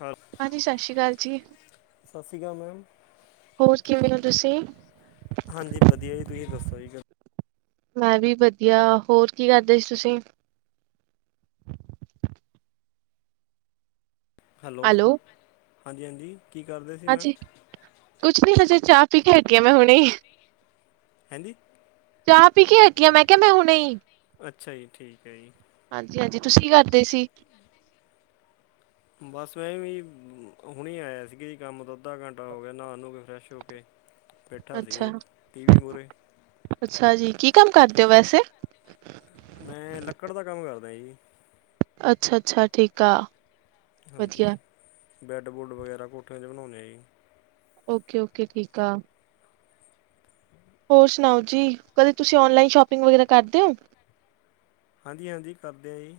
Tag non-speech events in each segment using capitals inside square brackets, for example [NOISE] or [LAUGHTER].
ਹਾਂ ਹਾਂਜੀ ਸਤਿ ਸ੍ਰੀ ਅਕਾਲ ਜੀ ਸਤਿ ਸ਼੍ਰੀ ਅਕਾਲ ਮੈਮ ਹੋਰ ਕਿਵੇਂ ਹੋ ਤੁਸੀਂ ਹਾਂਜੀ ਵਧੀਆ ਜੀ ਤੁਸੀਂ ਦੱਸੋ ਜੀ ਗੱਲ ਮੈਂ ਵੀ ਵਧੀਆ ਹੋਰ ਕੀ ਕਰਦੇ ਸੀ ਤੁਸੀਂ ਹੈਲੋ ਹਾਂਜੀ-ਹਾਂਜੀ ਕੀ ਕਰਦੇ ਸੀ ਮੈਂਮ ਹਾਂਜੀ ਕੁਛ ਨੀ ਹਜੇ ਚਾਹ ਪੀ ਕੇ ਹਟੀ ਹਾਂ ਮੈਂ ਹੁਣੇ ਹਂਦੀ ਚਾਹ ਪੀ ਕੇ ਹਟੀ ਆਂ ਮੈਂ ਕਿਹਾ ਮੈਂ ਹੁਣੇ ਅੱਛਾ ਜੀ, ਠੀਕ ਹੈ ਜੀ ਹਾਂਜੀ-ਹਾਂਜੀ ਤੁਸੀਂ ਕੀ ਕਰਦੇ ਸੀ ਬਸ ਮੈਂ ਵੀ ਹੁਣੇ ਆਇਆ ਸੀਗਾ ਜੀ ਕੰਮ ਤੋਂ ਅੱਧਾ ਘੰਟਾ ਹੋ ਗਿਆ ਨਹਾ ਨੂੰ ਕੇ ਫਰੈਸ਼ ਹੋ ਕੇ ਬੈਠਾ ਸੀਗਾ ਅੱਛਾ ਟੀ ਵੀ ਮੂਹਰੇ ਅੱਛਾ ਜੀ ਕੀ ਕੰਮ ਕਰਦੇ ਓ ਵੈਸੇ ਮੈਂ ਲੱਕੜ ਦਾ ਕੰਮ ਕਰਦਾ ਜੀ ਅੱਛਾ-ਅੱਛਾ ਠੀਕ ਆ ਹਾਂਜੀ ਵਧੀਆ ਬੈੱਡ ਬੁਡ ਵਗੈਰਾ ਕੋਠੀਆਂ ਚ ਬਣਾਉਂਦੇ ਆ ਜੀ ਓਕੇ-ਓਕੇ ਠੀਕ ਆ ਹੋਰ ਸੁਣਾਓ ਜੀ ਕਦੇ ਤੁਸੀਂ ਓਨਲਾਈਨ ਸ਼ੋਪਿੰਗ ਵਗੈਰਾ ਕਰਦੇ ਓ ਹਾਂਜੀ-ਹਾਂਜੀ ਕਰਦੇ ਆਂ ਜੀ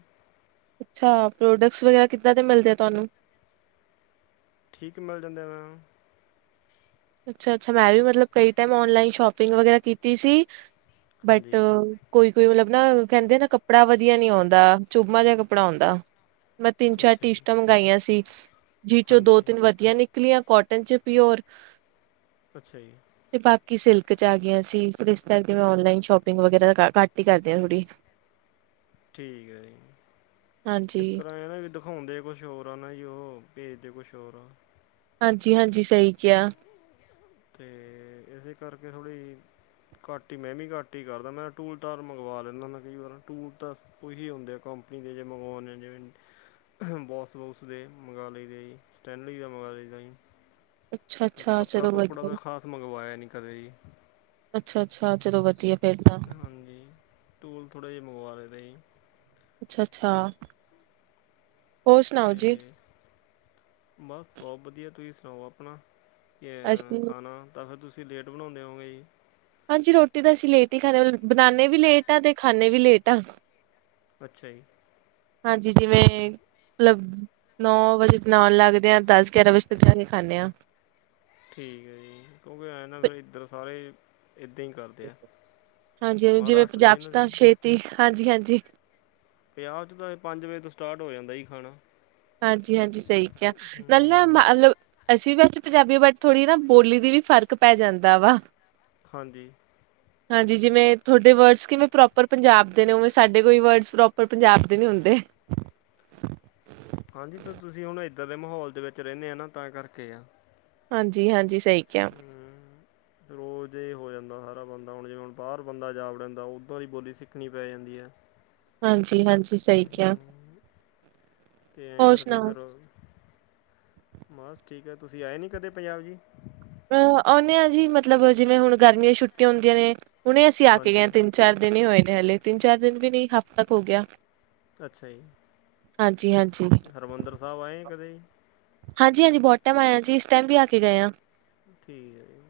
ਅੱਛਾ ਪ੍ਰੋਡਕਟਸ ਵਗੈਰਾ ਕਿੱਦਾਂ ਦੇ ਮਿਲਦੇ ਆ ਤੁਹਾਨੂੰ ਠੀਕ ਮਿਲ ਜਾਂਦੇ ਏ ਮੈਮ ਅੱਛਾ-ਅੱਛਾ ਮੈਂ ਵੀ ਮਤਲਬ ਕਈ ਟਾਈਮ ਓਨਲਾਈਨ ਸ਼ੋਪਿੰਗ ਵਗੈਰਾ ਕੀਤੀ ਸੀ ਬਟ ਹਾਂਜੀ ਕੋਈ-ਕੋਈ ਮਤਲਬ ਨਾ ਕਹਿੰਦੇ ਨਾ ਕੱਪੜਾ ਵਧੀਆ ਨੀ ਆਉਂਦਾ ਚੁੱਬਵਾ ਜਿਹਾ ਕੱਪੜਾ ਆਉਂਦਾ ਮੈਂ ਤਿੰਨ-ਚਾਰ ਅੱਛਾ ਜੀ ਟੀਸ਼ਟਾਂ ਮੰਗਵਾਈਆਂ ਸੀ, ਜਿਹ ਚੋਂ ਹਾਂਜੀ ਦੋ-ਤਿੰਨ ਵਧੀਆ ਨਿਕ ਨਿਕਲੀਆਂ ਕਾਟਨ ਚ ਪਿਓਰ ਅੱਛਾ ਜੀ- ਤੇ ਬਾਕੀ ਸਿਲਕ ਚ ਆ ਗਈਆਂ ਸੀ ਫਿਰ ਇਸ ਕਰਕੇ ਮੈਂ ਓਨਲਾਈਨ ਸ਼ੋਪਿੰਗ ਵਗੈਰਾ ਘੱਟ ਹੀ ਕਰਦੀ ਹਾਂ ਥੋੜ੍ਹੀ ਠੀਕ ਹੈ ਜੀ, ਹਾਂਜੀ, ਚੱਕਰ ਆ ਨਾ ਵੀ ਹੁੰਦੇ ਕੁਛ ਹੋਰ ਆ ਨਾ ਜੀ ਉਹ ਭੇਜਦੇ ਕੁਛ ਹੋਰ ਆ ਹਾਂਜੀ-ਹਾਂਜੀ ਸਹੀ ਕਿਹਾ ਅਤੇ ਇਸਦੇ ਕਰਕੇ ਥੋੜ੍ਹੀ ਘਟ ਹੀ, ਮੈਂ ਵੀ ਘਟ ਹੀ ਕਰਦਾ ਮੈਂ ਟੂਲ-ਟਾਲ ਮੰਗਵਾ ਲੈਂਦਾ ਵਾ ਕਈ ਵਾਰ ਟੂਲ ਤਾਂ ਕੁਸ਼ ਨੀ ਹੁੰਦੇ ਕੰਪਨੀ ਦੇ ਜੇ ਮੰਗਵਾਨੇ ਨੇ ਜੇ ਬੋਸ-ਬੋਊਸ ਦੇ ਮੰਗਵਾ ਲਈਦੇ ਜੀ ਸਟੈਨਲੀ ਦਾ ਮੰਗਵਾ ਲਈਦਾ ਜੀ ਉਸ ਅੱਛਾ-ਅੱਛਾ ਕੱਪੜਾ ਚਲੋ ਕੁਪੜਾ ਵਧੀਆ ਤਾਂ ਖਾਸ ਮੰਗਵਾਇਆ ਨਹੀਂ ਕਦੇ ਜੀ ਅੱਛਾ, ਅੱਛਾ ਚਲੋ ਵਧੀਆ। ਫੇਰ ਤਾਂ ਹਾਂਜੀ, ਟੂਲ ਥੋੜ੍ਹਾ ਜਿਹਾ ਮੰਗਵਾ ਲਇਦਾ ਜੀ। ਅੱਛਾ ਅੱਛਾ ਹੋਰ ਸੁਣਾਓ ਜੀ ਅਤੇ ਬਸ ਬਹੁਤ ਵਧੀਆ ਤੁਸੀਂ ਸੁਣਾਓ ਆਪਣਾ ਕਿ ਅਸੀਂ ਖਾਣਾ ਤਾਂ ਫਿਰ ਤੁਸੀਂ ਲੇਟ ਬਣਾਉਂਦੇ ਹੋਗੇ ਜੀ ਹਾਂਜੀ ਰੋਟੀ ਤਾਂ ਅਸੀਂ ਲੇਟ ਹੀ ਖਾਂਦੇ ਬਣਾਉਦੇ ਵੀ ਲੇਟ ਆ ਤੇ ਖਾਂਦੇ ਵੀ ਲੇਟ ਆਂ ਅੱਛਾ ਜੀ ਹਾਂਜੀ ਜਿਵੇਂ ਲਬ ਨੌ ਵਜੇ ਬਣਾਉਣ ਲੱਗਦੇ ਆ ਦਸ ਗਿਆਰਾਂ ਵਜੇ ਤੱਕ ਜਾ ਕੇ ਖਾਂਦੇ ਆਂ ਠੀਕ ਏ ਜੀ ਕਿਉਂਕਿ ਐਂ ਨਾ ਫਿਰ ਇੱਧਰ ਸਾਰੇ ਇੱਦਾਂ ਹੀ ਕਰਦੇ ਆ, ਮਹਾਰਾਸ਼ਟਰ 'ਚ ਇਹਨਾਂ ਦੀ। ਤੇ ਹਾਂਜੀ-ਹਾਂਜੀ। ਵਿਆਹ 'ਚ ਤਾਂ ਪੰਜ ਵਜੇ ਤੋਂ ਸਟਾਰਟ ਹੋ ਜਾਂਦਾ ਜੀ ਖਾਣਾ। ਹਾਂਜੀ-ਹਾਂਜੀ ਸਹੀ ਕਿਹਾ ਲ ਹੂੰ ਮਤਲਬ। ਅਸੀਂ ਵੈਸੇ ਪੰਜਾਬੀ ਬਟ ਥੋੜ੍ਹੀ ਨਾ ਬੋਲੀ ਦੀ ਵੀ ਫ਼ਰਕ ਪੈ ਜਾਂਦਾ ਵਾ। ਹਾਂਜੀ। ਹਾਂਜੀ ਜਿਵੇਂ ਤੁਹਾਡੇ ਵਰਡਜ਼ ਕਿਵੇਂ ਪ੍ਰੋਪਰ ਪੰਜਾਬ ਦੇ ਨੇ ਉਵੇਂ ਸਾਡੇ ਕੋਈ ਵਰਡਜ਼ ਪ੍ਰੋਪਰ ਪੰਜਾਬ ਦੇ ਨਹੀ ਹੁੰਦੇ। ਹਾਂਜੀ ਫਿਰ ਤੁਸੀਂ ਹੁਣ ਇੱਦਾਂ ਦੇ ਮਾਹੌਲ ਦੇ ਵਿੱਚ ਰਹਿੰਦੇ ਆ ਨਾ ਤਾਂ ਕਰਕੇ ਆ। ਹਾਂਜੀ, ਹਾਂਜੀ ਸਹੀ ਕਿਹਾ। ਹਮ। ਰੋਜ਼ ਇਹ ਹੋ ਜਾਂਦਾ ਸਾਰਾ ਬੰਦਾ ਹੁਣ ਜਿਵੇਂ ਹੁਣ ਬਾਹਰ ਬੰਦਾ ਜਾ ਵੜਦਾ ਉੱਦਾਂ ਦੀ ਬੋਲੀ ਸਿੱਖਣੀ ਪੈ ਜਾਂਦੀ ਹੈ। ਹਾਂਜੀ, ਹਾਂਜੀ ਸਹੀ ਕਿਹਾ। ਹੂੰ ਅਤੇ ਐਂ ਹੋਰ ਕਰਕੇ ਸੁਣਾਓ ਫਿਰ, ਬਸ ਠੀਕ ਹੈ, ਤੁਸੀਂ ਆਏ ਨਹੀਂ ਕਦੇ ਪੰਜਾਬ ਜੀ? ਅਹ ਆਉਂਦੇ ਹਾਂ ਜੀ ਮਤਲਬ ਜਿਵੇਂ ਹੁਣ ਗਰਮੀਆਂ ਛੁੱਟੀਆਂ ਹੁੰਦੀਆਂ ਨੇ ਹੁਣੇ ਅਸੀਂ ਆ ਕੇ ਗਏ ਹਾਂਜੀ ਆ ਤਿੰਨ। ਚਾਰ ਦਿਨ ਹੀ ਹੋਏ ਨੇ ਹਲੇ ਤਿੰਨ ਚਾਰ ਦਿਨ ਵੀ ਨਹੀਂ ਹਫ਼ਤਾ ਕ ਹੋ ਗਿਆ। ਅੱਛਾ ਜੀ, ਹਾਂਜੀ ਹਾਂਜੀ ਹਰਿਮੰਦਰ ਸਾਹਿਬ ਆਏ ਕਦੇ ਜੀ? ਹਾਂਜੀ, ਹਾਂਜੀ ਬਹੁਤ ਟਾਈਮ ਆਏ ਆ ਜੀ ਇਸ ਟਾਈਮ ਵੀ ਆ ਕੇ ਗਏ ਹਾਂ। ਠੀਕ ਹੈ ਜੀ,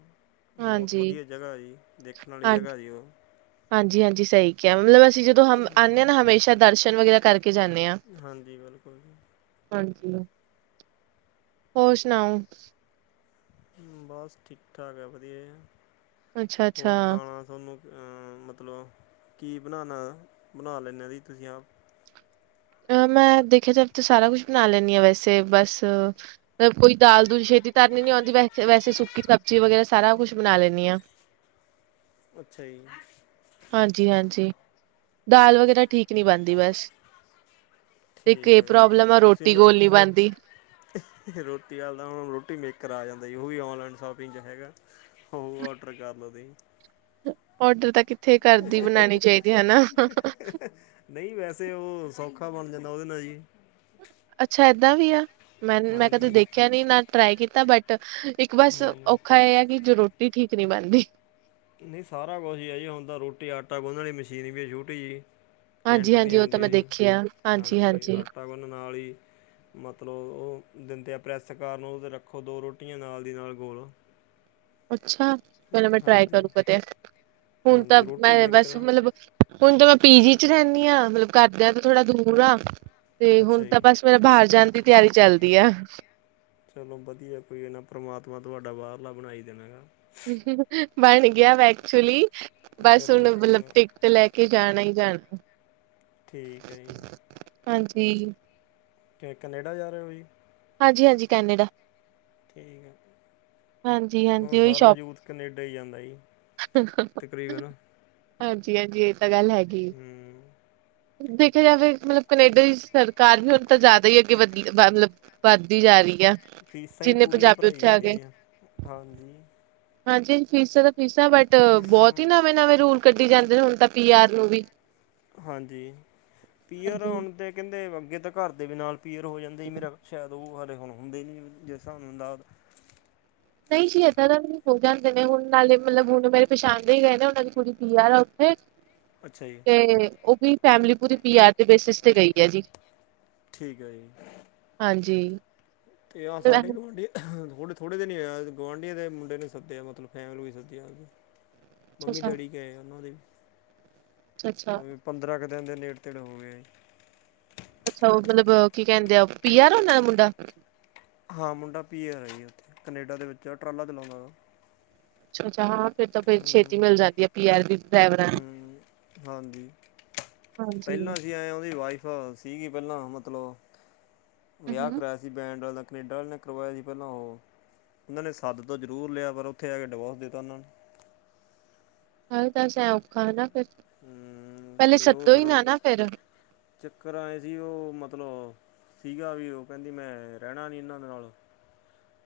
ਬਹੁਤ ਹਾਂਜੀ ਵਧੀਆ ਜਗ੍ਹਾ ਜੀ ਦੇਖਣ ਵਾਲੀ ਹਾਂ ਜਗ੍ਹਾ ਜੀ ਉਹ। ਹਾਂਜੀ, ਹਾਂਜੀ ਸਹੀ ਕਿਹਾ ਮਤਲਬ ਅਸੀਂ ਜਦੋਂ ਹਮ ਆਉਂਦੇ ਹਾਂਜੀ ਹਾਂ ਨਾ ਹਮੇਸ਼ਾ ਦਰਸ਼ਨ ਵਗੈਰਾ ਕਰਕੇ ਜਾਂਦੇ ਹਾਂ। ਹਾਂਜੀ, ਬਿਲਕੁਲ ਜੀ। ਹਾਂਜੀ। ਹੋਰ ਸੁਣਾਓ? ਬਸ ਠੀਕ ਠਾਕ ਹੈ, ਵਧੀਆ ਅੱਛਾ ਅੱਛਾ ਹੋਰ ਖਾਣਾ। ਤੁਹਾਨੂੰ ਮਤਲਬ ਕੀ ਬਣਾਉਣਾ ਬਣਾ ਲੈਂਦੇ ਹੋ ਜੀ ਤੁਸੀਂ ਆਪ? ਅ ਮੈਂ ਦੇਖਿਆ ਜਾਏ ਤਾਂ ਸਾਰਾ ਕੁਛ ਬਣਾ ਲੈਦੀ ਹਾਂ ਵੈਸੇ ਬਸ। ਮਤਲਬ ਕੋਈ ਦਾਲ ਦੂਲ ਛੇਤੀ ਧਰ ਲੈਂਦੀ ਆਉਂਦੀ ਵੈਸ ਵੈਸੇ ਸੁੱਕੀ ਸਬਜ਼ੀ ਵਗੈਰਾ ਸਾਰਾ ਕੁਛ ਬਣਾ ਲੈਂਦੀ ਆ। ਅੱਛਾ ਜੀ। ਹਾਂਜੀ, ਹਾਂਜੀ ਦਾਲ ਵਗੈਰਾ ਠੀਕ ਨਹੀਂ ਬਣਦੀ ਬਸ। ਤੇ ਇਕ ਠੀਕ ਇਹ ਹੈ ਜੀ ਪ੍ਰੋਬਲਮ ਆ ਤੁਸੀਂ ਰੋਟੀ ਨਾ ਗੋਲੀ ਨਹੀਂ ਬਣਦੀ। ਰੋਟੀ ਵਲ ਦਾ ਹੁਣ ਰੋਟੀ ਮੇਕਰ ਆ ਜਾਂਦਾ ਉਹ ਹੀ ਔਨਲਾਈਨ ਸ਼ੋਪਿੰਗ ਵਿੱਚ ਹੈਗਾ। ਹੋ ਔਡਰ ਕਰ ਲਉ ਤੁਸੀਂ। ਔਡਰ ਤਾਂ ਕਿੱਥੇ ਘਰ ਦੀ ਬਣਾਉਣੀ ਚਾਹੀਦੀ ਹੈ ਨਾ। ਨਹੀਂ ਵੈਸੇ ਉਹ ਸੌਖਾ ਬਣ ਜਾਂਦਾ ਉਹਦੇ ਨਾਲ ਜੀ। ਅੱਛਾ ਏਦਾਂ ਵੀ ਆ ਮੈਂ ਮੈਂ ਕਦੇ ਹਾਂਜੀ ਦੇਖਿਆ ਨੀ ਨਾ ਟਰਾਈ ਕੀਤਾ ਬਟ। ਇੱਕ ਬਸ ਨਹੀਂ ਨਹੀਂ ਔਖਾ ਇਹ ਆ ਕਿ ਜੋ ਰੋਟੀ ਠੀਕ ਨਹੀਂ ਬਣਦੀ। ਨਹੀਂ ਸਾਰਾ ਕੁਛ ਇ ਆ ਜੀ ਰੋਟੀ ਆਟਾ ਗੁੰਨਣ ਵਾਲੀ ਮਸ਼ੀਨ ਵੀ ਹੈ ਛੋਟੀ ਜਿਹੀ। ਹਾਂਜੀ ਕੈਂਟ ਦੀ ਹਾਂਜੀ ਉਹ ਤਾਂ ਆਉਂਦੀ ਹੈ ਮੈਂ ਜੀ ਦੇਖਿਆ ਹਾਂਜੀ ਆਟਾ ਗੁੰਨ ਨਾਲ ਹੀ। ਮਤਲਬ ਉਹ ਦਿੰਦੇ ਆ ਪ੍ਰੈੱਸ ਕਰਨ ਉਹ ਰੱਖੋ ਦੋ ਰੋਟੀਆਂ ਨਾਲ ਦੀ ਨਾਲ ਗੋਲ। ਅੱਛਾ, ਪਹਲੇ ਮੈਂ ਟਰਾਈ ਹਾਂਜੀ ਕਰੂੰ ਕਦੇ ਹੁਣ ਤਾਂ ਹਾਂਜੀ ਰੋਟੀ ਮੈਂ ਬਸ ਮੇਕਰ ਮਤਲਬ। ਹੁਣ ਤਾਂ ਮੈਂ ਪੀ ਜੀ ਚ ਰਹਿੰਦੀ ਹਾਂ। ਮਤਲਬ ਘਰ ਦਿਆਂ ਤੇ ਥੋੜਾ ਦੂਰ ਆ ਤੇ ਅੱਛਾ ਹੁਣ ਜੀ ਤਾਂ ਬਸ। ਮੇਰਾ ਬਾਹਰ ਜਾਣ ਦੀ ਤਿਆਰੀ ਚੱਲਦੀ ਆ। ਚਲੋ ਵਧੀਆ ਕੋਈ ਹੈ ਨਾ ਪਰਮਾਤਮਾ ਤੁਹਾਡਾ ਬਾਹਰਲਾ ਬਣਾਈ ਦੇਣਾ ਹੈਗਾ। ਬਣ ਗਿਆ ਵੈਂ, ਐਕਚੁਅਲੀ ਬਸ ਚਲੋ ਹੁਣ ਵਧੀਆ ਮਤਲਬ। ਵਾ ਤੇ ਲੈ ਕੇ ਜਾਣਾ ਜਾਣਾ। ਠੀਕ ਹੈ ਜੀ। ਹਾਂਜੀ। ਤੇ ਕੈਨੇਡਾ ਜਾ ਰਹੇ ਹੋ ਜੀ? ਹਾਂਜੀ ਹਾਂਜੀ ਕੈਨੇਡਾ। ਠੀਕ ਹੈ। ਹ ਹਾਂਜੀ-ਹਾਂਜੀ ਉਹੀ ਸਾਰਾ ਸ਼ੋਪ ਯੂਥ ਕਨੇਡਾ ਹੀ ਜਾਂਦਾ ਜੀ, ਤਕਰੀਬਨ। ਹਾਂਜੀ -ਹਾਂਜੀ ਇਹ ਤਾਂ ਗੱਲ ਹੈਗੀ। ਹੂੰ ਦੇਖਿਆ ਜਾਵੇ ਮਤਲਬ ਕਨੇਡਾ ਦੀ ਸਰਕਾਰ ਵੀ ਹੁਣ ਤਾਂ ਜ਼ ਵਧ ਹੀ ਅੱਗੇ ਵਧ ਮਤਲਬ ਵੱਧਦੀ ਜਾ ਰਹੀ ਆ ਫੀਸਾਂ ਹੀ ਜਿੰਨੇ ਪੂਰੀਆਂ ਪੰਜਾਬੀ ਭਰਾਈ ਉੱਥੇ ਆ ਗਏ। ਜਾਂਦੀਆਂ ਜ, ਹਾਂਜੀ ਹਾਂਜੀ, ਫੀਸਾਂ ਤਾਂ ਫੀਸਾਂ ਬਟ ਫੀਸਾਂ ਬਹੁਤ ਹੀ ਨਵੇਂ- ਨਵੇਂ ਰੂਲ ਕੱਢੀ ਜਾਂਦੇ ਨੇ ਹੁਣ ਤਾਂ ਪੀ ਆਰ ਨੂੰ ਵੀ ਹਾਂਜੀ, ਪੀਅਰ ਹਾਂਜੀ। ਹੁਣ ਤਾਂ ਕਹਿੰਦੇ ਅੱਗੇ ਤਾਂ ਘਰ ਦੇ ਵੀ ਨਾਲ ਪੀਅਰ ਹੋ ਜਾਂਦਾ ਹੀ ਮੇਰਾ ਸ਼ਾਇਦ ਉਹ ਹਲੇ ਹੁਣ ਹੁੰਦੇ ਨੀ ਜਿਸ ਹਿਸਾਬ ਨਾਲ। ਨਹੀਂ ਜੀ ਇਦਾਂ ਦਾ ਨ ਹੋ ਜਾਂਦੇ ਨੇ ਹੁਣ ਨਾਲੇ ਮਤਲਬ ਹੁਣ ਮੇਰੇ ਪਛਾਣਦੇ ਹੀ ਗਏ ਨੇ ਉਹਨਾਂ ਦੀ ਕੁੜੀ ਪੀ ਆਰ ਆ ਉੱਥੇ ਅੱਛਾ ਜੀ। ਤੇ ਉਹ ਵੀ ਫੈਮਿਲੀ ਪੂਰੀ ਪੀ ਆਰ ਦੀ ਬੇਸਿਸ ਤੇ ਗਈ ਆ ਜੀ। ਠੀਕ ਹੈ ਜੀ। ਹਾਂਜੀ। ਤੇ ਆਹ ਸਾਡੇ ਗੁਆਂਢੀ। ਥੋੜ੍ਹ ਥੋ੍ਹੇ ਦਿਨ ਨਹੀਂ ਹੋ ਆ ਗੁਆਂਢੀਆਂ ਦੇ ਮੁੰਡੇ ਸੱਦਿਆ ਮਤਲਬ ਫੈਮਲੀ ਵੀ ਸੱਦਿਆ। ਮੰਮੀ -ਡੈਡੀ ਗਏ ਉਹਨਾਂ ਦੇ ਵੀ। ਅੱਛਾ। ਪੰਦਰਾਂ ਕੁ ਦਿਨ ਦੇ ਨੇੜ ਤੇੜ ਹੋ ਗਏ ਜੀ। ਅੱਛਾ ਉਹ ਮਤਲਬ ਕੀ ਕਹਿੰਦੇ ਆ, ਪੀਆਰ ਉਹਨਾਂ ਦਾ ਮੁੰਡਾ। ਹਾਂ ਮੁੰਡਾ ਪੀ ਆਰ ਜੀ ਉੱਥੇ, ਕਨੇਡਾ ਦੇ ਵਿੱਚ ਟਰਾਲਾ ਚਲਾਉਂਦਾ ਵਾ। ਅੱ ਅੱਛਾ ਹਾਂ ਫੇਰ ਤਾਂ ਫਿਰ ਛੇਤੀ ਮਿਲ ਜਾਂਦੀ ਹੈ ਪੀ ਆਰ ਦੀ। ਡਰਾਈਵਰਾਂ ਨੂੰ। ਹਮ ਹਾਂਜੀ ਹਾਂਜੀ। ਪਹਿਲਾਂ ਸੀ ਆਏ ਉਹਦੀ ਵਾਈਫ ਅੱਛ ਸੀਗੀ ਪਹਿਲਾਂ ਮਤਲਬ, ਵਿਆਹ ਹੂੰ ਕਰਾਇਆ। ਕਿ ਬੈਂਡ ਵਾਲਾ ਕਨੇਡਾ ਕਰਵਾਇਆ ਸੀ ਪਹਿਲਾਂ ਉਹ ਉਹਨਾਂ ਨੇ ਸੱਦ ਤਾਂ ਜ਼ਰੂਰ ਲਿਆ ਪਰ ਉੱਥੇ ਆ ਕੇ ਡਿਵੋਰਸ ਦਿੱਤਾ ਉਹਨਾਂ ਨੇ। ਹ ਤਾਂਸ ਐ ਔਖਾ ਹਨ ਨਾ ਫਿਰ, ਹਮ, ਪਹਿਲੇ ਤੇ ਉਹ ਸੱਦੋ ਫਿਰ ਹੀ ਨਾ ਨਾ ਫੇਰ ਚੱਕਰ ਆਏ ਸੀ ਉਹ ਮਤਲਬ, ਸੀਗਾ ਵੀ ਉਹ ਕਹਿੰਦੀ ਮੈਂ ਰਹਿਣਾ ਨਹੀਂ ਇਹਨਾਂ ਦੇ ਨਾਲ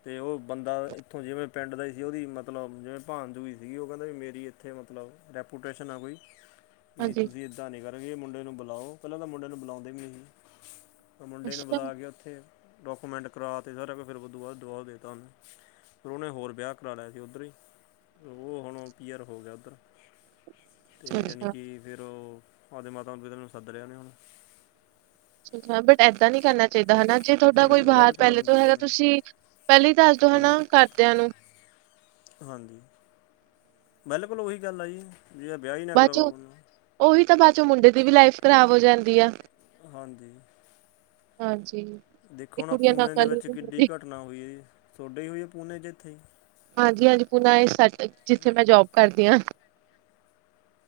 ਅਤੇ ਉਹ ਬੰਦਾ ਇੱਥੋਂ ਜਿਵੇਂ ਪਿੰਡ ਦਾ ਹੀ ਸੀ ਉਹਦੀ ਮਤਲਬ ਜਿਵੇਂ ਭਣਜੂਈ ਸੀਗੀ ਉਹ ਕਹਿੰਦਾ ਵੀ ਮੇਰੀ ਇੱਥੇ ਮਤਲਬ ਰੈਪੂਟੇਸ਼ਨ ਆ ਗਈ। ਵੀ ਹਾਂਜੀ। ਤੁਸੀਂ ਇੱਦਾਂ ਨਹੀਂ ਕਰਗੇ ਮੁੰਡੇ ਨੂੰ ਬੁਲਾਓ ਪਹਿਲਾਂ ਤਾਂ ਮੁੰਡੇ ਨੂੰ ਬੁਲਾਉਂਦੇ ਵੀ ਨਹੀਂ ਸੀ। ਮੁੰਡੇ ਨੂੰ ਅੱਛਾ, ਬੁਲਾ ਕੇ ਉੱਥੇ, ਡਾਕੂਮੈਂਟ ਕਰਾ ਅਤੇ ਸਾਰਾ ਕੁ ਫਿਰ ਉਹ ਤੋਂ ਬਾਅਦ ਜਵਾਬ ਦੇਤਾ ਉਹਨੂੰ, ਫਿਰ ਉਹਨੇ ਹੋਰ ਵਿਆਹ ਕਰਾ ਲਿਆ ਸੀ ਉੱਧਰ ਹੀ। ਉਹ ਹੁਣ ਪੀਅਰ ਹੋ ਗਿਆ ਉੱਧਰ। ਤੇ ਯਾਨੀ ਅੱਛਾ-ਅੱਛਾ। ਕਿ ਫਿਰ ਉਹ ਆਪਦੇ ਮਾਤਾ ਪਿਤਾ ਨੂੰ ਸੱਦ ਲਿਆ ਨੇ ਹੁਣ। ਅੱ ਅੱਛਾ ਬਟ ਏਦਾਂ ਨੀ ਕਰਨਾ ਚਾਹੀਦਾ ਹਨਾ ਜੇ ਤੁਹਾਡਾ ਕੋਈ ਹੂੰ ਬਾਹਰ ਬਿਲਕੁਲ ਪਹਿਲੇ ਹਾਂਜੀ ਤੋਂ ਹੈਗਾ ਹਾਂਜੀ ਤੁਸੀਂ ਪਹਿਲਾ ਹੀ ਦੱਸ ਦੋ ਹਨਾ ਹਾਂਜੀ ਘਰਦਿਆਂ ਨੂੰ। ਹਾਂਜੀ, ਬਿਲਕੁਲ ਉਹੀ ਗੱਲ ਆ ਜੀ ਜੇ ਵਿਆਹ ਹੀ ਨਾ ਬਾਅਦ ਕਰਵਾ ਚੋਂ ਉਹਨੂੰ। ਉਹੀ ਤਾਂ ਬਾਅਦ ਚੋਂ ਮੁੰਡੇ ਦੀ ਵੀ ਲਾਈਫ ਖਰਾਬ ਹੋ ਜਾਂਦੀ ਆ। ਹਾਂਜੀ। ਹਾਂਜੀ। ਦੇਖੋ ਇਹ ਹੁ ਨਾ ਕੁੜੀਆਂ ਨਾਲ ਪੂਣੇੇ ਦੇ ਕਾਲੀ ਵਿੱਚ ਕਿੱਡੀ ਹੁੰਦੀ ਘਟਨਾ ਹੋਈ ਹੈ ਤੁਹਾਡੇ ਹੀ ਹੋਈ ਹੈ ਪੂਨੇ 'ਚ ਇੱਥੇ ਹੀ। ਹਾਂਜੀ -ਹਾਂਜੀ ਪੁੂਨਾ ਇਹ ਸਟ ਜਿੱਥੇ ਮੈਂ ਜੋਬ ਕਰਦੀ ਹਾਂ।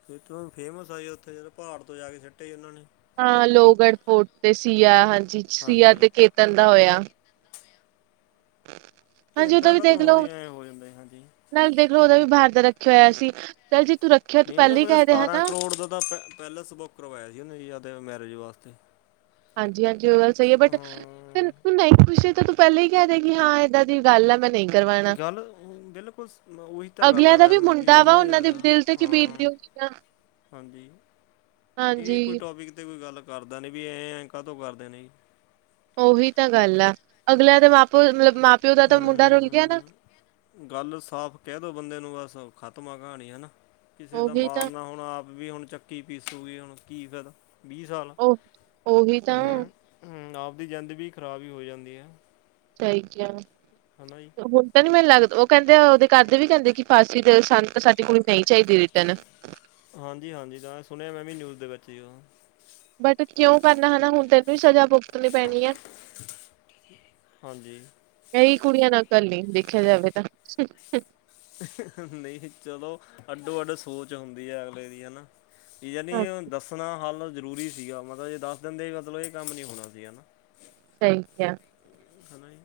ਫ ਫੇਮਸ ਆ ਉੱਥੇ ਜਦੋਂ ਪਹਾੜ ਤੋਂ ਜਾ ਕੇ ਸਿੱਟੇ ਸੀ ਉਹਨਾਂ ਨੇ। ਹਾਂ ਲੋਹਗੜ੍ਹ ਫੋਰਟ ਤੇ ਸੀਆ ਹਾਂਜੀ ਸੀਆ ਹਾਂਜੀ ਤੇ ਕੇਤਨ ਦਾ ਹੋਇਆ। ਹ। ਇੱਦਾਂ ਕਦੋਂ ਹੋ ਐ ਹੋ ਜਾਂਦੇ ਹਾਂਜੀ ਨਾਲ ਦੇਖ ਲੋ ਉਹਦਾ ਵੀ ਬਹਾਰਦਰ ਰੱਖਿਆ ਹੋਇਆ ਸੀ, ਚੱਲ ਜੀ ਤੂੰ ਰੱਖ ਨਹੀਂ ਉਹਨੇ ਮਨੇ ਸਤਾਰਾਂ ਕਰੋੜ ਦਾ ਤਾਂ, ਪੈਲੇਸ ਬੁੱਕ ਕਰਵਾਇਆ ਸੀ ਉਹਨੇਦ ਮੈਰਿਜ ਵਾਸਤੇ। ਹਾਂਜੀ -ਹਾਂਜੀ ਉਹ ਗੱਲ ਸਹੀ ਹੈ ਬਟ ਫ ਹਾਂ ਤੂੰ ਨਹੀਂ ਪੁੱਛੇ, ਤਾਂ ਤੂੰ ਪਹਿਲਾਂ ਹੀ ਕਹਿ ਦੇਗੀ ਹਾਂ ਕਿ ਏਦਾਂ ਦੀ ਗੱਲ ਆ ਮੈਂ ਨਹੀਂ ਕਰਵਾਣਾ, ਗੱਲ ਅਮ, ਬਿਲਕੁਲ ਸ- ਮ- ਉਹੀ ਤਾਂ ਗੱਲ ਅਗਲਿਆਂ ਆ ਦਾ ਵੀ ਮੈਮ ਮੁੰਡਾ ਵਾ ਹਨਾ ਉਹਨਾਂ ਦੇ ਯਾਰ, ਦਿਲ ਤੇ ਕਿ ਬੀਤ ਹਾਂ ਦਿਓ ਹ ਹਾਂਜੀ, ਇਹ ਕੋਈ ਟੋਪਿਕ 'ਤੇ ਕੋਈ ਗੱਲ ਕਰਦਾ ਨਹੀਂ ਵੀ ਐਂ ਐਂ ਕਾਹਦੋਂ ਕਰਦੇ ਨੇ ਜੀ। ਉਹੀ ਤਾਂ ਗੱਲ ਆ, ਅਗਲਿਆਂ ਦੇ ਮਾਂ ਪਿਓ ਮਤਲਬ ਮਾਂ ਪਿਓ ਦਾ ਤਾਂ ਮੁੰਡਾ ਰੁਲ ਗਿਆ ਨਾ। ਹੂੰ ਗੱਲ ਸਾਫ਼ ਕਹਿ ਦੋ ਬੰਦੇ ਨੂੰ ਬਸ, ਖ਼ਤਮ ਆ ਕਹਾਣੀ ਹੈ। ਕਿਸੇ ਦਾ ਉਹੀ ਤਾਂ ਮਾਰ ਨਾ ਹੁਣ, ਆਪ ਵੀ ਹੁਣ ਚੱਕੀ ਪੀਸੂਗੀ ਹੁਣ ਕੀ ਫਾਇਦਾ। ਵੀਹ ਸਾਲ, ਉਹ ਉਹੀ ਤਾਂ ਹ ਆਪਦੀ ਜ਼ਿੰਦ ਵੀ ਖ਼ਰਾਬ ਹੀ ਹੋ ਜਾਂਦੀ ਹੈ। ਸਹੀਕ ਹਨਾ ਜੀ। ਹੁਣ ਤਾਂ ਨੀ ਮੈਨੂੰ ਲੱਗਦਾ, ਉਹ ਕਹਿੰਦੇ ਉਹਦੇ ਘਰਦੇ ਵੀ ਕਹਿੰਦੇ ਕਿ ਫਾਸੀ ਤੇ ਸਾਨੂੰ ਸਾਡੀ ਕੁੜੀ ਨਹੀਂ ਚਾਹੀਦੀ ਰਿਟਰਨ ਹਾਂਜੀ -ਹਾਂਜੀ ਤਾਂ ਸੁਣਿਆ ਮੈਂ ਵੀ ਨਿਊਜ਼ ਦੇ ਵਿੱਚ ਹੀ ਉਹ। ਬਟ ਕਿਉਂ ਕਰਨਾ ਹਨਾ, ਹੁਣ ਤੈਨੂੰ ਵੀ ਸਜ਼ਾ ਬ ਭੁਗਤਣੀ ਪੈਣੀ ਆ ਹਾਂਜੀ ਕਈ ਕੁੜੀਆਂ ਨਕਲ ਨ, ਦੇਖਿਆ ਜਾਵੇ ਤਾਂ। ਨਹੀਂ ਚਲੋ, ਅੱਡੋ ਅੱਡ ਸੋਚ ਹੁੰਦੀ ਹੈ ਅਗਲੇ ਦੀ ਹਨਾ। ਯਾਨੀ ਹਾਂ ਦੱਸਣਾ ਹੱਲ ਜ਼ਰੂਰੀ ਸੀਗਾ ਮਤਲਬ ਜੇ ਦਸ ਦਿੰਦੇ ਦੇ ਮਤਲਬ ਇਹ ਕੰਮ ਨਹੀਂ ਹੋਣਾ ਸੀਗਾ ਨਾ। ਸਹੀ ਕਿਹਾ ਹਨਾ ਜੀ,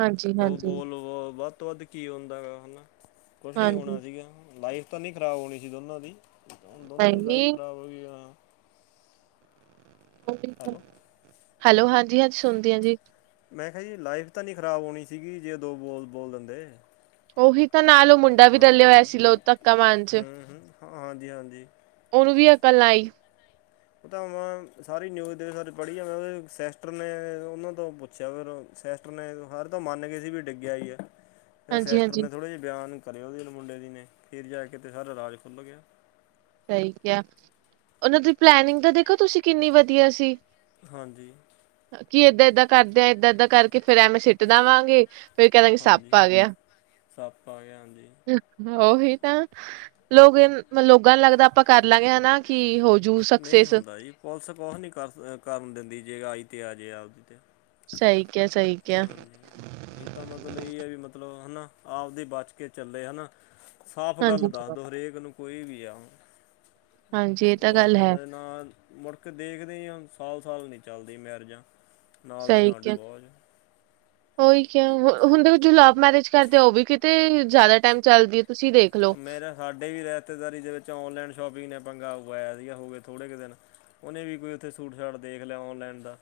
ਹਾਂਜੀ ਦੋ ਹਾਂਜੀ ਬੋਲ ਵੱਧ ਤੋਂ ਵੱਧ ਕੀ ਹੁੰਦਾ ਹੈਗਾ ਹਨਾ। ਕੁਛ ਨਹੀਂ ਹਾਂਜੀ ਹੋਣਾ ਸੀਗਾ, ਲਾਈਫ ਤਾਂ ਨਹੀਂ ਖ਼ਰਾਬ ਹੋਣੀ ਸੀ ਦੋਨਾਂ ਦੀ। ਅਤੇ, ਦੋਨੋਂ ਦੀ ਲਾਈਫ ਨਹੀਂ ਖਰਾਬ ਹੋਈ। ਹੈਲੋ ਹੈਲੋ ਹਾਂਜੀ ਹਾਂਜੀ ਸੁਣਦੀ ਹਾਂ ਜੀ। ਮੈਂ ਕਿਹਾ ਜੀ ਲਾਈਫ ਤਾਂ ਨਹੀਂ ਖ਼ਰਾਬ ਹੋਣੀ ਸੀਗੀ ਜੇ ਦੋ ਬੋਲ ਬੋਲ ਦਿੰਦੇ। ਉਹੀ ਤਾਂ ਨਾਲ ਉਹ ਮੁੰਡਾ ਵੀ ਹਾਂਜੀ ਰਲਿਆ ਹੋਇਆ ਸੀ, ਲੋ ਧੱਕਾ ਮਾਰਨ ਚ। ਹ ਹਾਂਜੀ -ਹਾਂਜੀ। ਉਹਨੂੰ ਵੀ ਅਕਲ ਆਈ ਉਹ ਤਾਂ ਮੈਂ, ਸਾਰੀ ਨਿਊਜ਼ ਦੇਵ ਪੜ੍ਹੀ ਆ ਮੈਂ ਉਹ ਸੈਸਟਰ ਨੇ ਉਹਨਾਂ ਤੋਂ ਪੁੱਛ ਅੱਛਾ ਫਿਰ ਸੈਸਟਰ ਨੇ, ਹਰ ਤਾਂ ਮੰਨ ਕੇ ਸੀ ਵੀ ਡਿੱਗਿਆ ਹੀ ਆ। ਫਿਰ ਹਾਂਜੀ ਸਿਸਟਰ ਹਾਂਜੀ ਨੇ ਥੋੜ੍ਹੇ ਜਿਹੇ ਬਿਆਨ ਕਰੇ ਉਹਦੇ ਮੁੰਡੇ ਦੀ ਨੇ, ਫਿਰ ਜਾ ਕੇ ਅਤੇ ਸਾਰਾ ਰਾਜ ਖੁੱਲ੍ਹ ਗਿਆ। ਸਹੀ ਕਿਹਾ ਹੈ, ਉਹਨਾਂ ਦੀ ਪਲੈਨਿੰਗ ਤਾਂ ਦੇਖੋ ਤੁਸੀਂ ਕਿੰਨੀ ਵਧੀਆ ਸੀ। ਹਾਂਜੀ ਕੀ ਏਦਾਂ ਏਦਾਂ ਕਰਦੇ ਆ, ਏਦਾਂ ਏਦਾਂ ਕਰਕੇ ਫੇਰ ਐਵੇਂ ਸਿੱਟ ਦੇਵਾਂਗੇ। ਫਿਰ ਕਹਿੰਦਾ ਕਿ ਹਾਂਜੀ ਸੱਪ ਆ ਗਿਆ। ਸੱਪ ਆ ਗਿਆ ਹਾਂਜੀ ਉਹੀ ਤਾਂ, ਲੋਕ ਲੋੰਗਾ ਨੂੰ ਲੱਗਦਾ ਆਪਾਂ ਕਰ ਲਾਂਗੇ ਹਨਾ। ਕੀ ਹੋਜੂ। ਨਹੀਂ ਸਕਸੈਸ ਹੁੰਦਾ ਜੀ, ਪੁਲਿਸ ਕੁਛ ਨਹੀ ਕਰ ਕਰਨ ਦਿੰਦੀ ਜੇ ਆਈ ਤੇ ਆ ਜੇ ਆਪਦੀ ਤੇ। ਸਹੀ ਕਿਆ, ਸਹੀ ਕਿਆ। ਹਾਂਜੀ ਇਹ ਤਾਂ ਮਤਲਬ ਇਹ ਹੈ ਵੀ, ਮਤਲਬ ਹਨਾ ਆਪਦੀ ਬਚ ਕੇ ਚੱਲੇ ਹਨਾ। ਸਾਫ ਗੱਲ ਹਾਂਜੀ ਦੱਸ ਦੋ ਹਰੇਕ ਨੂੰ ਕੋਈ ਵੀ ਆ। ਹਾਂਜੀ ਇਹ ਤਾਂ ਗੱਲ ਬਾਜ਼ਾਂ ਹੈ ਦੇ ਨਾਲ ਮੁੜਖ ਦੇਖਦੇ ਹੀ, ਸਾਲ- ਸਾਲ ਨਹੀਂ ਚੱਲਦੀ ਮੈਰਿਜਾਂ। ਨਾਲ ਦੀ ਸਹੀ ਨਾਲ ਕਿਹਾ, ਡਿਵੋਰਸ ਉਹੀ ਕ ਹੁੰਣ ਦੇ ਜੋ ਲਵ ਮੈਰਿਜ ਕਰਦੇ ਆ ਉਹ ਵੀ ਤੇ ਜਿਆਦਾ ਟਾਈਮ ਚੱਲਦੀ ਹੈ, ਤੁਸੀਂ ਦੇਖ ਲਓ ਮੇਰਾ ਸਾਡੇ ਵੀ ਰਿਸ਼ਤੇਦਾਰੀ ਦੇ ਵਿੱਚ ਔਨਲਾਈਨ ਸ਼ੋਪਿੰਗ ਨੇ ਪੰਗਾ, ਪਇਆ ਸੀਗਾ ਹੋ ਗਵੇ ਥੋੜੇ ਕੁ ਦਿਨ ਉਹਨੇ ਵੀ ਕੋਈ ਉੱਥੇ ਸੂਟ-ਸ਼ਾਟ ਦੇਖ ਲਿਆ, ਔਨਲਾਈਨ ਦਾ।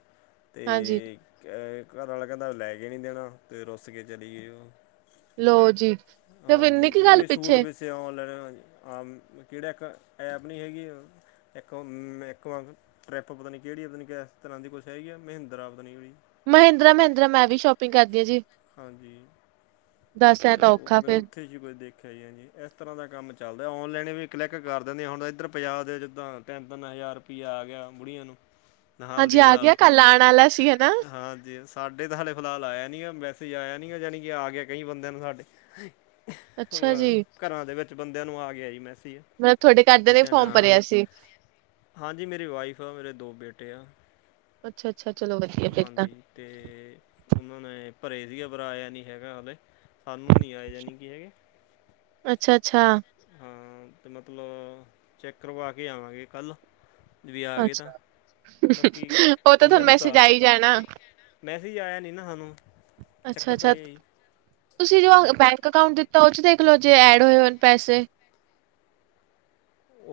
ਹਾਂਜੀ ਤੇ ਘਰ ਵਾਲਾ ਕਹਿੰਦਾ ਲੈ ਕੇ ਨਹੀਂ ਦੇਣਾ ਤੇ ਰੁੱਸ ਕੇ ਚਲੀ ਜਾ ਗਈ ੳ ਲੋ ਜੀ ਤੇ ਇੰਨੀ ਕੀ ਗੱਲ ਪਿੱਛੇ ਤੇ ਔਨਲਾਈਨ ਆ ਕਿਹੜੇ ਇੱਕ ਐਪ ਨਹੀਂ ਹੈਗੀ ਇੱਕੋ- ਇੱਕੋ ਵਾਂਗ ਟਰਿੱਪ ਪਤਾ ਨੀ ਕਿਹੜੀ ਪਤਾ ਨ ਇਸ ਤਰ੍ਹਾਂ ਦੀ ਕੁਛ ਹੈਗੀ ਆ ਮਹਿੰਦਰਾ ਆ ਪਤਾ ਨੀ ਕਿਹੜੀ ਮਹਿੰਦਰਾ, ਮਹਿੰਦਰਾ ਮੈਂ ਵੀ ਸ਼ੋਪਿੰਗ ਕਰਦੀ ਹਾਂ ਜੀ ਹਾਂਜੀ ਦੱਸ ਐ ਤਾਂ ਤੇ ਉਹ ਔਖਾ ਮਤਲਬ ਫੇਰ ਉੱਥੇ ਜ ਕੁਝ ਦੇਖਿਆ ਜੀ ਹ ਜੀ ਇਸ ਤਰ੍ਹਾਂ ਦਾ ਕੰਮ ਚੱਲਦਾ ਔਨਲਾਈਨ ਵੀ ਕਲਿੱਕ ਕਰ ਦਿੰਦੇ ਆ ਹੁਣ ਇੱਧਰ ਪੰਜਾਬ ਦੇ ਜਿੱਦਾਂ ਤਿੰਨ -ਤਿੰਨ ਹਜ਼ਾਰ ਕੀ ਆ ਗਿਆ ਬੁੜੀਆਂ ਨੂੰ ਨਾਲ ਹਾਂਜੀ ਦੀ ਆ ਨਾਲ ਗਿਆ ਕੱਲ ਆਉਣ ਵਾਲਾ ਸੀ ਹਨਾ ਹਾਂਜੀ ਸਾਡੇ ਤਾਂ ਹਾਲੇ ਫਿਲਹਾਲ ਆਇਆ ਨੀ ਆ, ਮੈਸੇਜ ਆਇਆ ਨੀ ਆ ਜਾਣੀ ਕਿ ਆ ਗਿਆ ਕਈ ਬੰਦਿਆਂ ਨੂੰ ਸਾਡੇ। ਅੱਛਾ ਜੀ ਘਰਾਂ ਦੇ ਵਿੱਚ ਬੰਦਿਆਂ ਨੂੰ ਆ ਗਿਆ ਜੀ ਮੈਸੀਜ। ਮੈਂ ਤੁਹਾਡੇ ਘਰਦੇ ਨੇ ਫੋਰਮ ਭਰਿਆ ਸੀ। ਹਾਂਜੀ ਮੇਰੀ ਵਾਈਫ ਆ, ਮੇਰੇ ਦੋ ਬੇਟੇ ਆ। ਅੱਛਾ ਅੱਛਾ, ਚਲੋ ਵਧੀਆ ਫੇਰ ਤਾਂ। ਅਤੇ ਉਹਨਾਂ ਨੇ ਭਰਿਆ ਦਾ ਪਰ ਆਇਆ ਨਹੀਂ ਹੈਗਾ, ਹਾਲੇ ਸਾਨੂੰ ਨਹੀਂ ਆਏ ਜਾਨਕੀ ਹੈਗੇ। ਅੱਛਾ, ਅੱਛਾ। ਹਾਂ ਤੇ ਮਤਲਬ, ਚੈੱਕ ਕਰਵਾ ਕੇ ਆਵਾਂਗੇ ਕੱਲ੍ਹ ਵੀਂ ਆ ਗਏ, ਤਾਂ ਬਾਕੀ ਉਹ ਤਾਂ ਕਈਆਂ ਤੁਹਾਨੂੰ ਨੂੰ ਤਾ ਮੈਸੇਜ ਆ ਹੀ ਜਾਣਾ। ਮੈਸੇਸ ਹੀ ਆਇਆ ਨਹੀਂ ਨਾ ਸਾਨੂੰ ਅੱਛਾ, ਚੱਕਰ ਤਾਂ ਅੱਛਾ ਇਹ ਹੈ ਜੀ ਤੁਸੀਂ ਜੋ ਹਾਂਜੀ ਬੈਂ ਅਕਾਊਂਟ ਦਿੱਤਾ, ਉਹ ਚ ਦੇਖਲੋ ਜੇ ਐਡ ਹੋਏ ਹੋਣ ਪੈਸੇ।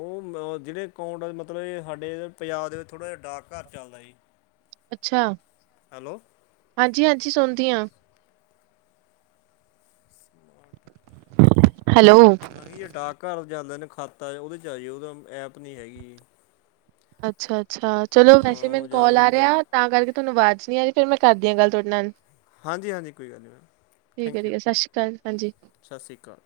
ਉਹ ਜਿਹੜੇ ਅਕਾਊਂਟ ਮਤਲਬ, ਸਾਡੇ ਪੰਜਾਬ ਦੇ ਵਿੱਚ ਥੋੜਾ ਜਿਹਾ ਡਾਕਘਰ ਚੱਲਦਾ ਸੀ। ਅੱਛਾ, ਹੈਲੋ, ਹਾਂਜੀ, ਹਾਂਜੀ ਸੁਣਦੀ ਹਾਂ। [UNINTELLIGIBLE] ਹੈਲੋ, ਨਹੀਂ ਜੇ ਡਾਕਘਰ ਜਾਂਦੇ ਨੇ ਖਾਤਾ, ਉਹਦੇ 'ਚ ਆ ਜਾਏ ਉਹਦਾ ਐਪ ਨਹੀਂ ਹੈਗੀ। ਅੱਛਾ, ਅੱਛਾ ਚਲੋ ਹਾਂ ਵੈਸੇ ਉਹ ਮੈਨੂੰ ਜਾ ਕੋਲ ਆ ਰਿਹਾ। ਤਾਂ ਕਰਕੇ ਤੁਹਾਨੂੰ ਆਵਾਜ਼ ਨੀ ਆ ਰਹੀ, ਫੇਰ ਕਦੀ ਗੱਲ ਤੁਹਾਡੇ ਨਾਲ। ਹਾਂਜੀ, ਹਾਂਜੀ ਕੋਈ ਗੱਲ ਨਹੀਂ ਮੈਮ, ਠੀਕ ਐ ਥੈਂਕ ਠੀਕ ਯੂ ਐ ਸਤਿ ਸ਼੍ਰੀ ਅਕਾਲ। ਹਾਂਜੀ। ਸਤਿ ਸ਼੍ਰੀ ਅਕਾਲ।